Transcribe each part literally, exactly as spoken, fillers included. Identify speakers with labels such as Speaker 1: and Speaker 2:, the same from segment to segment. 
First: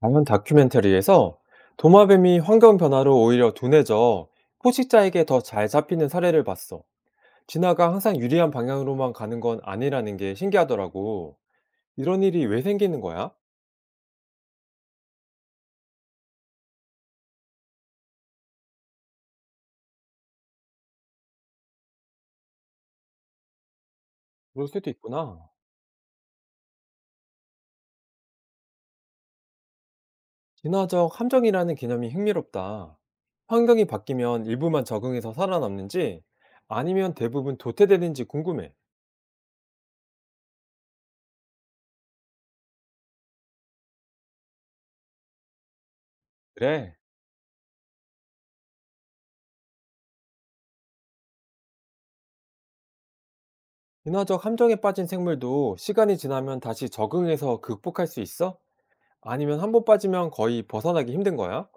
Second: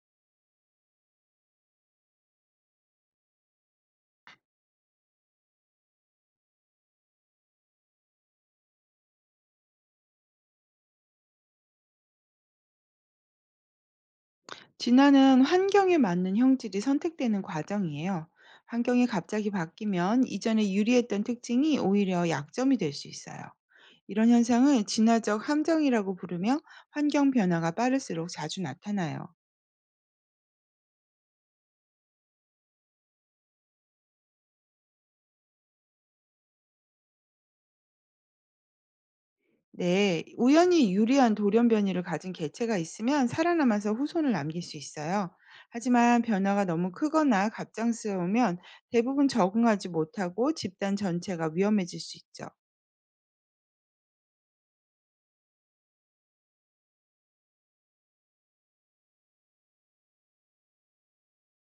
Speaker 1: 자연 다큐멘터리에서 도마뱀이 환경 변화로 오히려 둔해져 포식자에게 더 잘 잡히는 사례를 봤어. 진화가 항상 유리한 방향으로만 가는 건 아니라는 게 신기하더라고. 이런 일이 왜 생기는 거야?
Speaker 2: 진화는 환경에 맞는 형질이 선택되는 과정이에요. 환경이 갑자기 바뀌면 이전에 유리했던 특징이 오히려 약점이 될 수 있어요. 이런
Speaker 1: 그럴
Speaker 2: 현상을
Speaker 1: 수도
Speaker 2: 진화적
Speaker 1: 있구나.
Speaker 2: 함정이라고 부르며, 환경 변화가 빠를수록 자주 나타나요.
Speaker 1: 진화적 함정이라는 개념이 흥미롭다. 환경이 바뀌면 일부만 적응해서 살아남는지 아니면 대부분 도태되는지 궁금해.
Speaker 2: 네, 우연히 유리한 돌연변이를 가진 개체가 있으면 살아남아서 후손을 남길 수 있어요. 하지만 변화가 너무
Speaker 1: 그래.
Speaker 2: 크거나 갑작스러우면 대부분 적응하지 못하고 집단 전체가 위험해질 수 있죠.
Speaker 1: 진화적 함정에 빠진 생물도 시간이 지나면 다시 적응해서 극복할 수 있어? 아니면 한 번 빠지면 거의 벗어나기 힘든 거야?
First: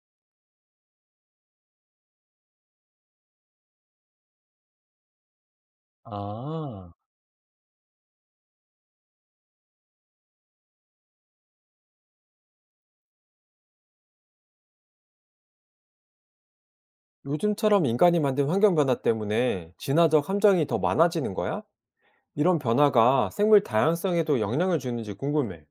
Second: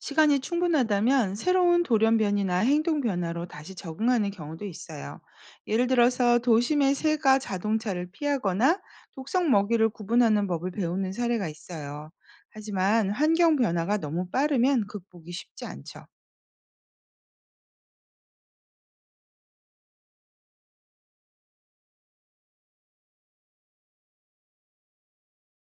Speaker 2: 시간이 충분하다면 새로운 돌연변이나 행동 변화로 다시 적응하는 경우도 있어요. 예를 들어서
Speaker 1: 아.
Speaker 2: 도심의 새가 자동차를 피하거나 독성 먹이를 구분하는 법을 배우는 사례가 있어요. 하지만 환경 변화가 너무 빠르면 극복이 쉽지 않죠.
Speaker 1: 요즘처럼 인간이 만든 환경 변화 때문에 진화적 함정이 더 많아지는 거야? 이런 변화가 생물 다양성에도 영향을 주는지 궁금해.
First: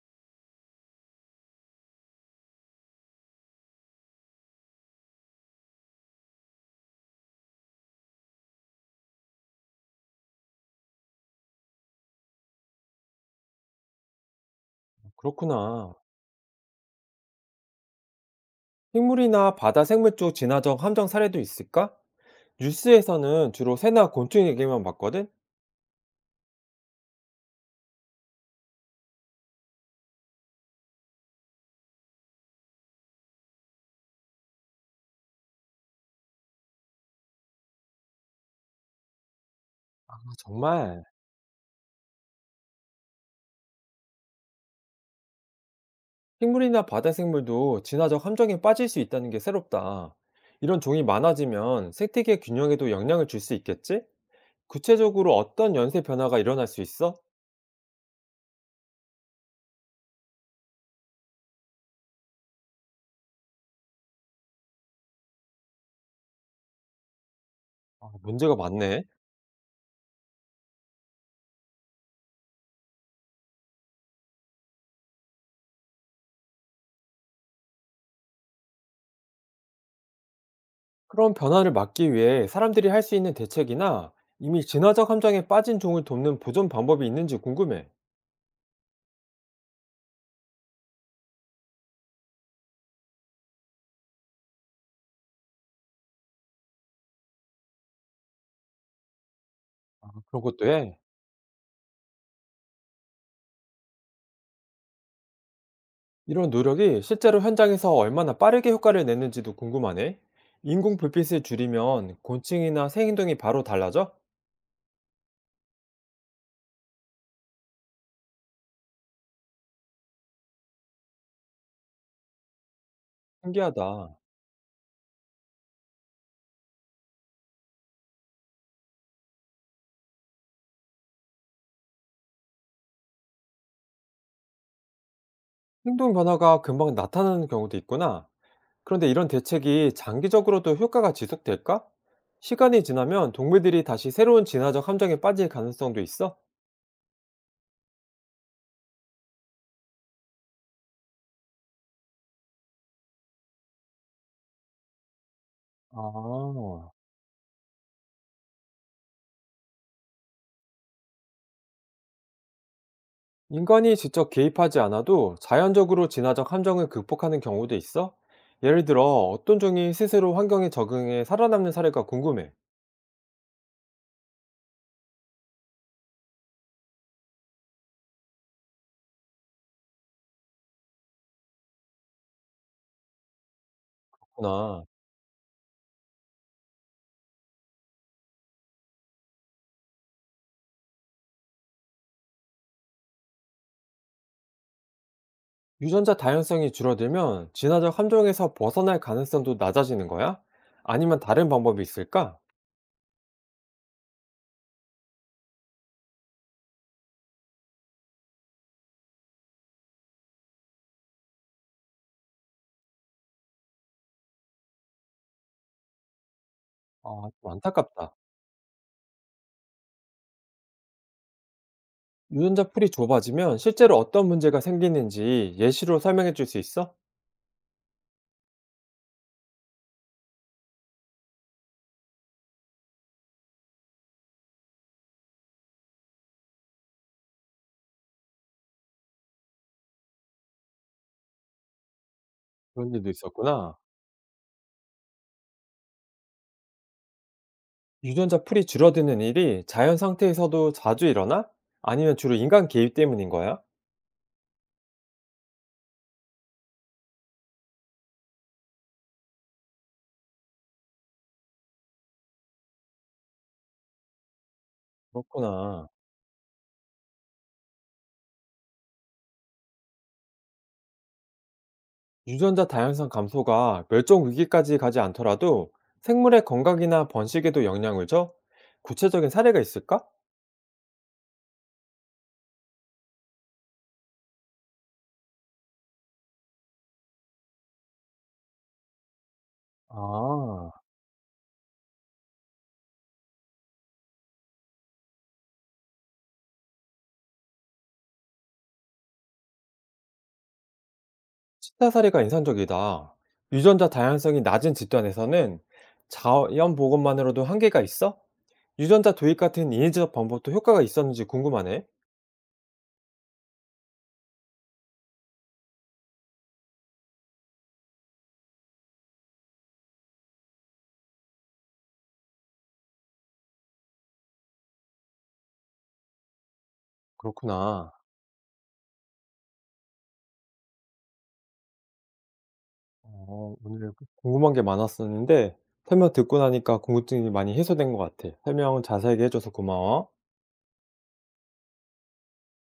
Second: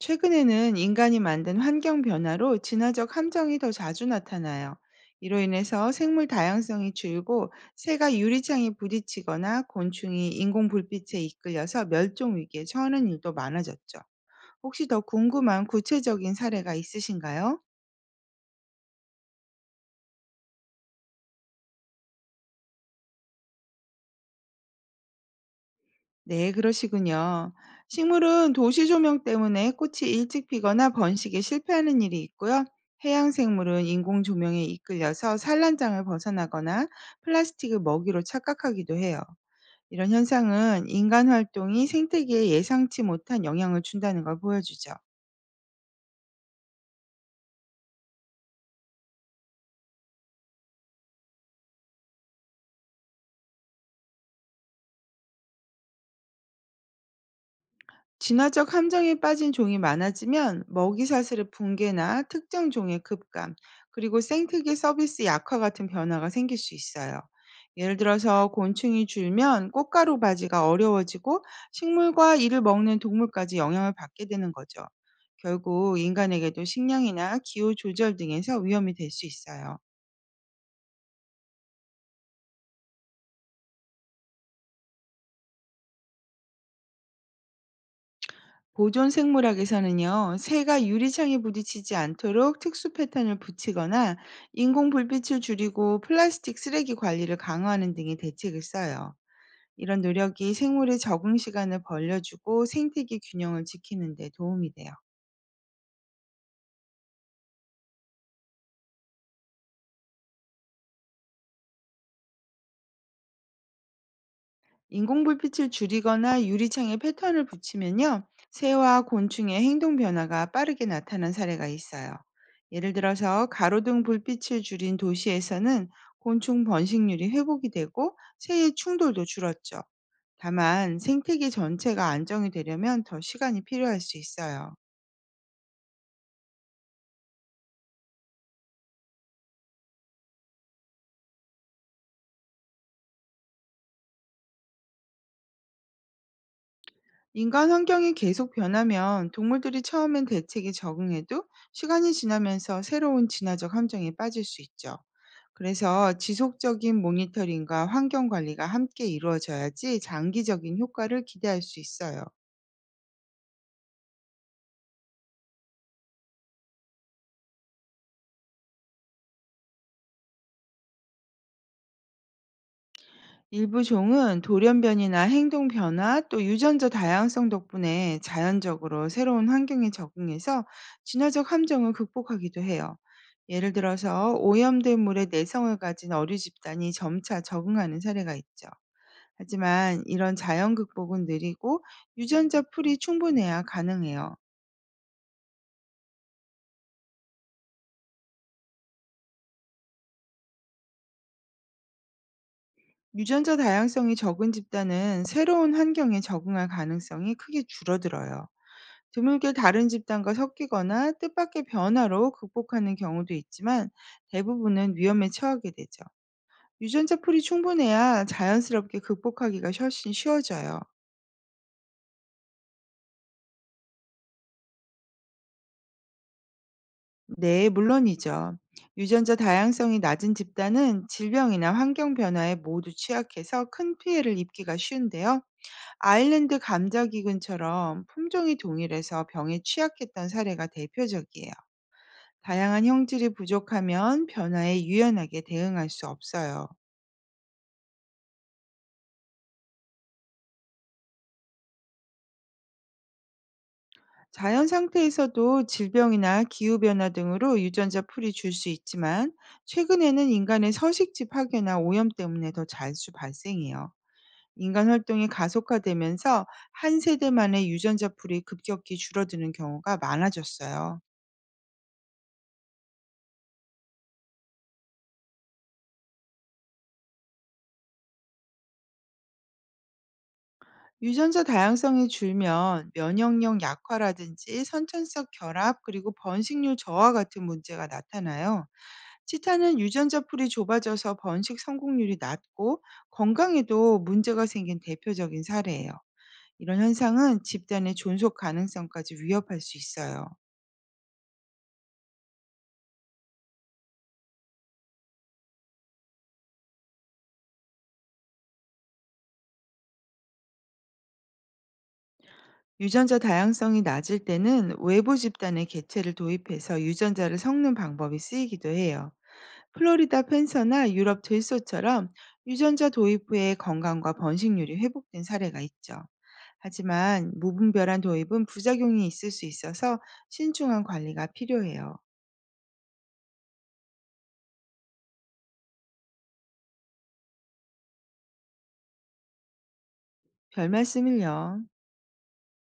Speaker 2: 최근에는 인간이 만든 환경 변화로 진화적 함정이 더 자주 나타나요. 이로 인해서 생물 다양성이 줄고, 새가 유리창에 부딪히거나 곤충이 인공 불빛에 이끌려서 멸종 위기에 처하는 일도 많아졌죠. 혹시 더 궁금한
Speaker 1: 그렇구나.
Speaker 2: 구체적인 사례가 있으신가요?
Speaker 1: 식물이나 바다 생물 쪽 진화적 함정 사례도 있을까? 뉴스에서는 주로 새나 곤충 얘기만 봤거든?
Speaker 2: 네, 그러시군요. 식물은 도시 조명 때문에 꽃이 일찍 피거나 번식에 실패하는 일이 있고요. 해양 생물은 인공 조명에 이끌려서 산란장을 벗어나거나 플라스틱을 먹이로 착각하기도 해요. 이런
Speaker 1: 아
Speaker 2: 현상은
Speaker 1: 정말.
Speaker 2: 인간 활동이 생태계에 예상치 못한 영향을 준다는 걸 보여주죠.
Speaker 1: 식물이나 바다 생물도 진화적 함정에 빠질 수 있다는 게 새롭다. 이런 종이 많아지면 생태계 균형에도 영향을 줄 수 있겠지? 구체적으로 어떤 연쇄 변화가 일어날 수 있어?
Speaker 2: 진화적 함정에 빠진 종이 많아지면 먹이 사슬의 붕괴나 특정 종의 급감, 그리고 생태계 서비스 약화 같은 변화가 생길 수 있어요. 예를
Speaker 1: 아,
Speaker 2: 들어서
Speaker 1: 문제가 많네.
Speaker 2: 곤충이 줄면 꽃가루 바지가 어려워지고, 식물과 이를 먹는 동물까지 영향을 받게 되는 거죠. 결국 인간에게도 식량이나 기후 조절 등에서 위험이 될 수 있어요.
Speaker 1: 그런 변화를 막기 위해 사람들이 할 수 있는 대책이나 이미 진화적 함정에 빠진 종을 돕는 보존 방법이 있는지 궁금해.
Speaker 2: 보존 생물학에서는요, 새가 유리창에 부딪히지 않도록 특수 패턴을 붙이거나 인공 불빛을 줄이고 플라스틱 쓰레기 관리를 강화하는 등의 대책을 써요. 이런
Speaker 1: 아, 그런
Speaker 2: 노력이
Speaker 1: 것도
Speaker 2: 생물의
Speaker 1: 해.
Speaker 2: 적응 시간을 벌려주고 생태계 균형을 지키는 데 도움이 돼요.
Speaker 1: 이런 노력이 실제로 현장에서 얼마나 빠르게 효과를 내는지도 궁금하네. 인공 불빛을 줄이면 곤충이나 새 행동이 바로 달라져?
Speaker 2: 인공불빛을 줄이거나 유리창에 패턴을 붙이면요, 새와 곤충의 행동 변화가 빠르게 나타난 사례가 있어요. 예를 들어서 가로등
Speaker 1: 신기하다.
Speaker 2: 불빛을 줄인 도시에서는 곤충 번식률이 회복이 되고 새의 충돌도 줄었죠. 다만 생태계 전체가 안정이 되려면 더 시간이 필요할 수 있어요.
Speaker 1: 행동 변화가 금방 나타나는 경우도 있구나. 그런데 이런 대책이 장기적으로도 효과가 지속될까? 시간이 지나면 동물들이 다시 새로운 진화적 함정에 빠질 가능성도 있어?
Speaker 2: 인간 환경이 계속 변하면 동물들이 처음엔 대책에 적응해도 시간이 지나면서 새로운 진화적 함정에 빠질 수 있죠. 그래서
Speaker 1: 아,
Speaker 2: 지속적인 모니터링과 환경 관리가 함께 이루어져야지 장기적인 효과를 기대할 수 있어요.
Speaker 1: 인간이 직접 개입하지 않아도 자연적으로 진화적 함정을 극복하는 경우도 있어? 예를 들어 어떤 종이 스스로 환경에 적응해 살아남는 사례가 궁금해.
Speaker 2: 일부 종은 돌연변이나 행동 변화, 또 유전자 다양성 덕분에 자연적으로 새로운 환경에 적응해서 진화적 함정을 극복하기도 해요. 예를 들어서
Speaker 1: 나
Speaker 2: 오염된 물에 내성을 가진 어류 집단이 점차 적응하는 사례가 있죠. 하지만 이런 자연 극복은 느리고, 유전자 풀이 충분해야 가능해요.
Speaker 1: 유전자 다양성이 줄어들면 진화적 함정에서 벗어날 가능성도 낮아지는 거야? 아니면 다른 방법이 있을까?
Speaker 2: 유전자 다양성이 적은 집단은 새로운 환경에 적응할 가능성이 크게 줄어들어요. 드물게 다른 집단과 섞이거나 뜻밖의 변화로 극복하는 경우도 있지만, 대부분은 위험에 처하게 되죠. 유전자
Speaker 1: 아,
Speaker 2: 풀이
Speaker 1: 좀 안타깝다.
Speaker 2: 충분해야 자연스럽게 극복하기가 훨씬 쉬워져요.
Speaker 1: 유전자 풀이 좁아지면 실제로 어떤 문제가 생기는지 예시로 설명해 줄 수 있어?
Speaker 2: 네, 물론이죠. 유전자 다양성이 낮은 집단은 질병이나 환경 변화에 모두 취약해서 큰 피해를 입기가 쉬운데요. 아일랜드 감자기근처럼 품종이 동일해서 병에 취약했던 사례가 대표적이에요. 다양한
Speaker 1: 그런 일도
Speaker 2: 형질이
Speaker 1: 있었구나.
Speaker 2: 부족하면 변화에 유연하게 대응할 수 없어요.
Speaker 1: 유전자 풀이 줄어드는 일이 자연 상태에서도 자주 일어나? 아니면 주로 인간 개입 때문인 거야?
Speaker 2: 자연 상태에서도 질병이나 기후변화 등으로 유전자 풀이 줄 수 있지만, 최근에는 인간의 서식지 파괴나 오염 때문에 더 자주 발생해요. 인간 활동이
Speaker 1: 그렇구나.
Speaker 2: 가속화되면서 한 세대만의 유전자 풀이 급격히 줄어드는 경우가 많아졌어요.
Speaker 1: 유전자 다양성 감소가 멸종 위기까지 가지 않더라도 생물의 건강이나 번식에도 영향을 줘? 구체적인 사례가 있을까?
Speaker 2: 유전자 다양성이 줄면 면역력 약화라든지 선천성 결합, 그리고 번식률 저하 같은 문제가 나타나요. 치타는 유전자 풀이
Speaker 1: 아.
Speaker 2: 좁아져서 번식 성공률이 낮고 건강에도 문제가 생긴 대표적인 사례예요. 이런 현상은 집단의 존속 가능성까지 위협할 수 있어요.
Speaker 1: 치타 사례가 인상적이다. 유전자 다양성이 낮은 집단에서는 자연 복원만으로도 한계가 있어? 유전자 도입 같은 인위적 방법도 효과가 있었는지 궁금하네.
Speaker 2: 유전자 다양성이 낮을 때는 외부 집단의 개체를 도입해서 유전자를 섞는 방법이 쓰이기도 해요. 플로리다 팬서나 유럽 들소처럼 유전자 도입 후에 건강과 번식률이 회복된 사례가 있죠. 하지만
Speaker 1: 그렇구나.
Speaker 2: 무분별한 도입은 부작용이 있을 수 있어서 신중한 관리가 필요해요.
Speaker 1: 어, 오늘 궁금한 게 많았었는데 설명 듣고 나니까 궁금증이 많이 해소된 것 같아. 설명 자세하게 해줘서 고마워.
Speaker 2: 별 말씀을요.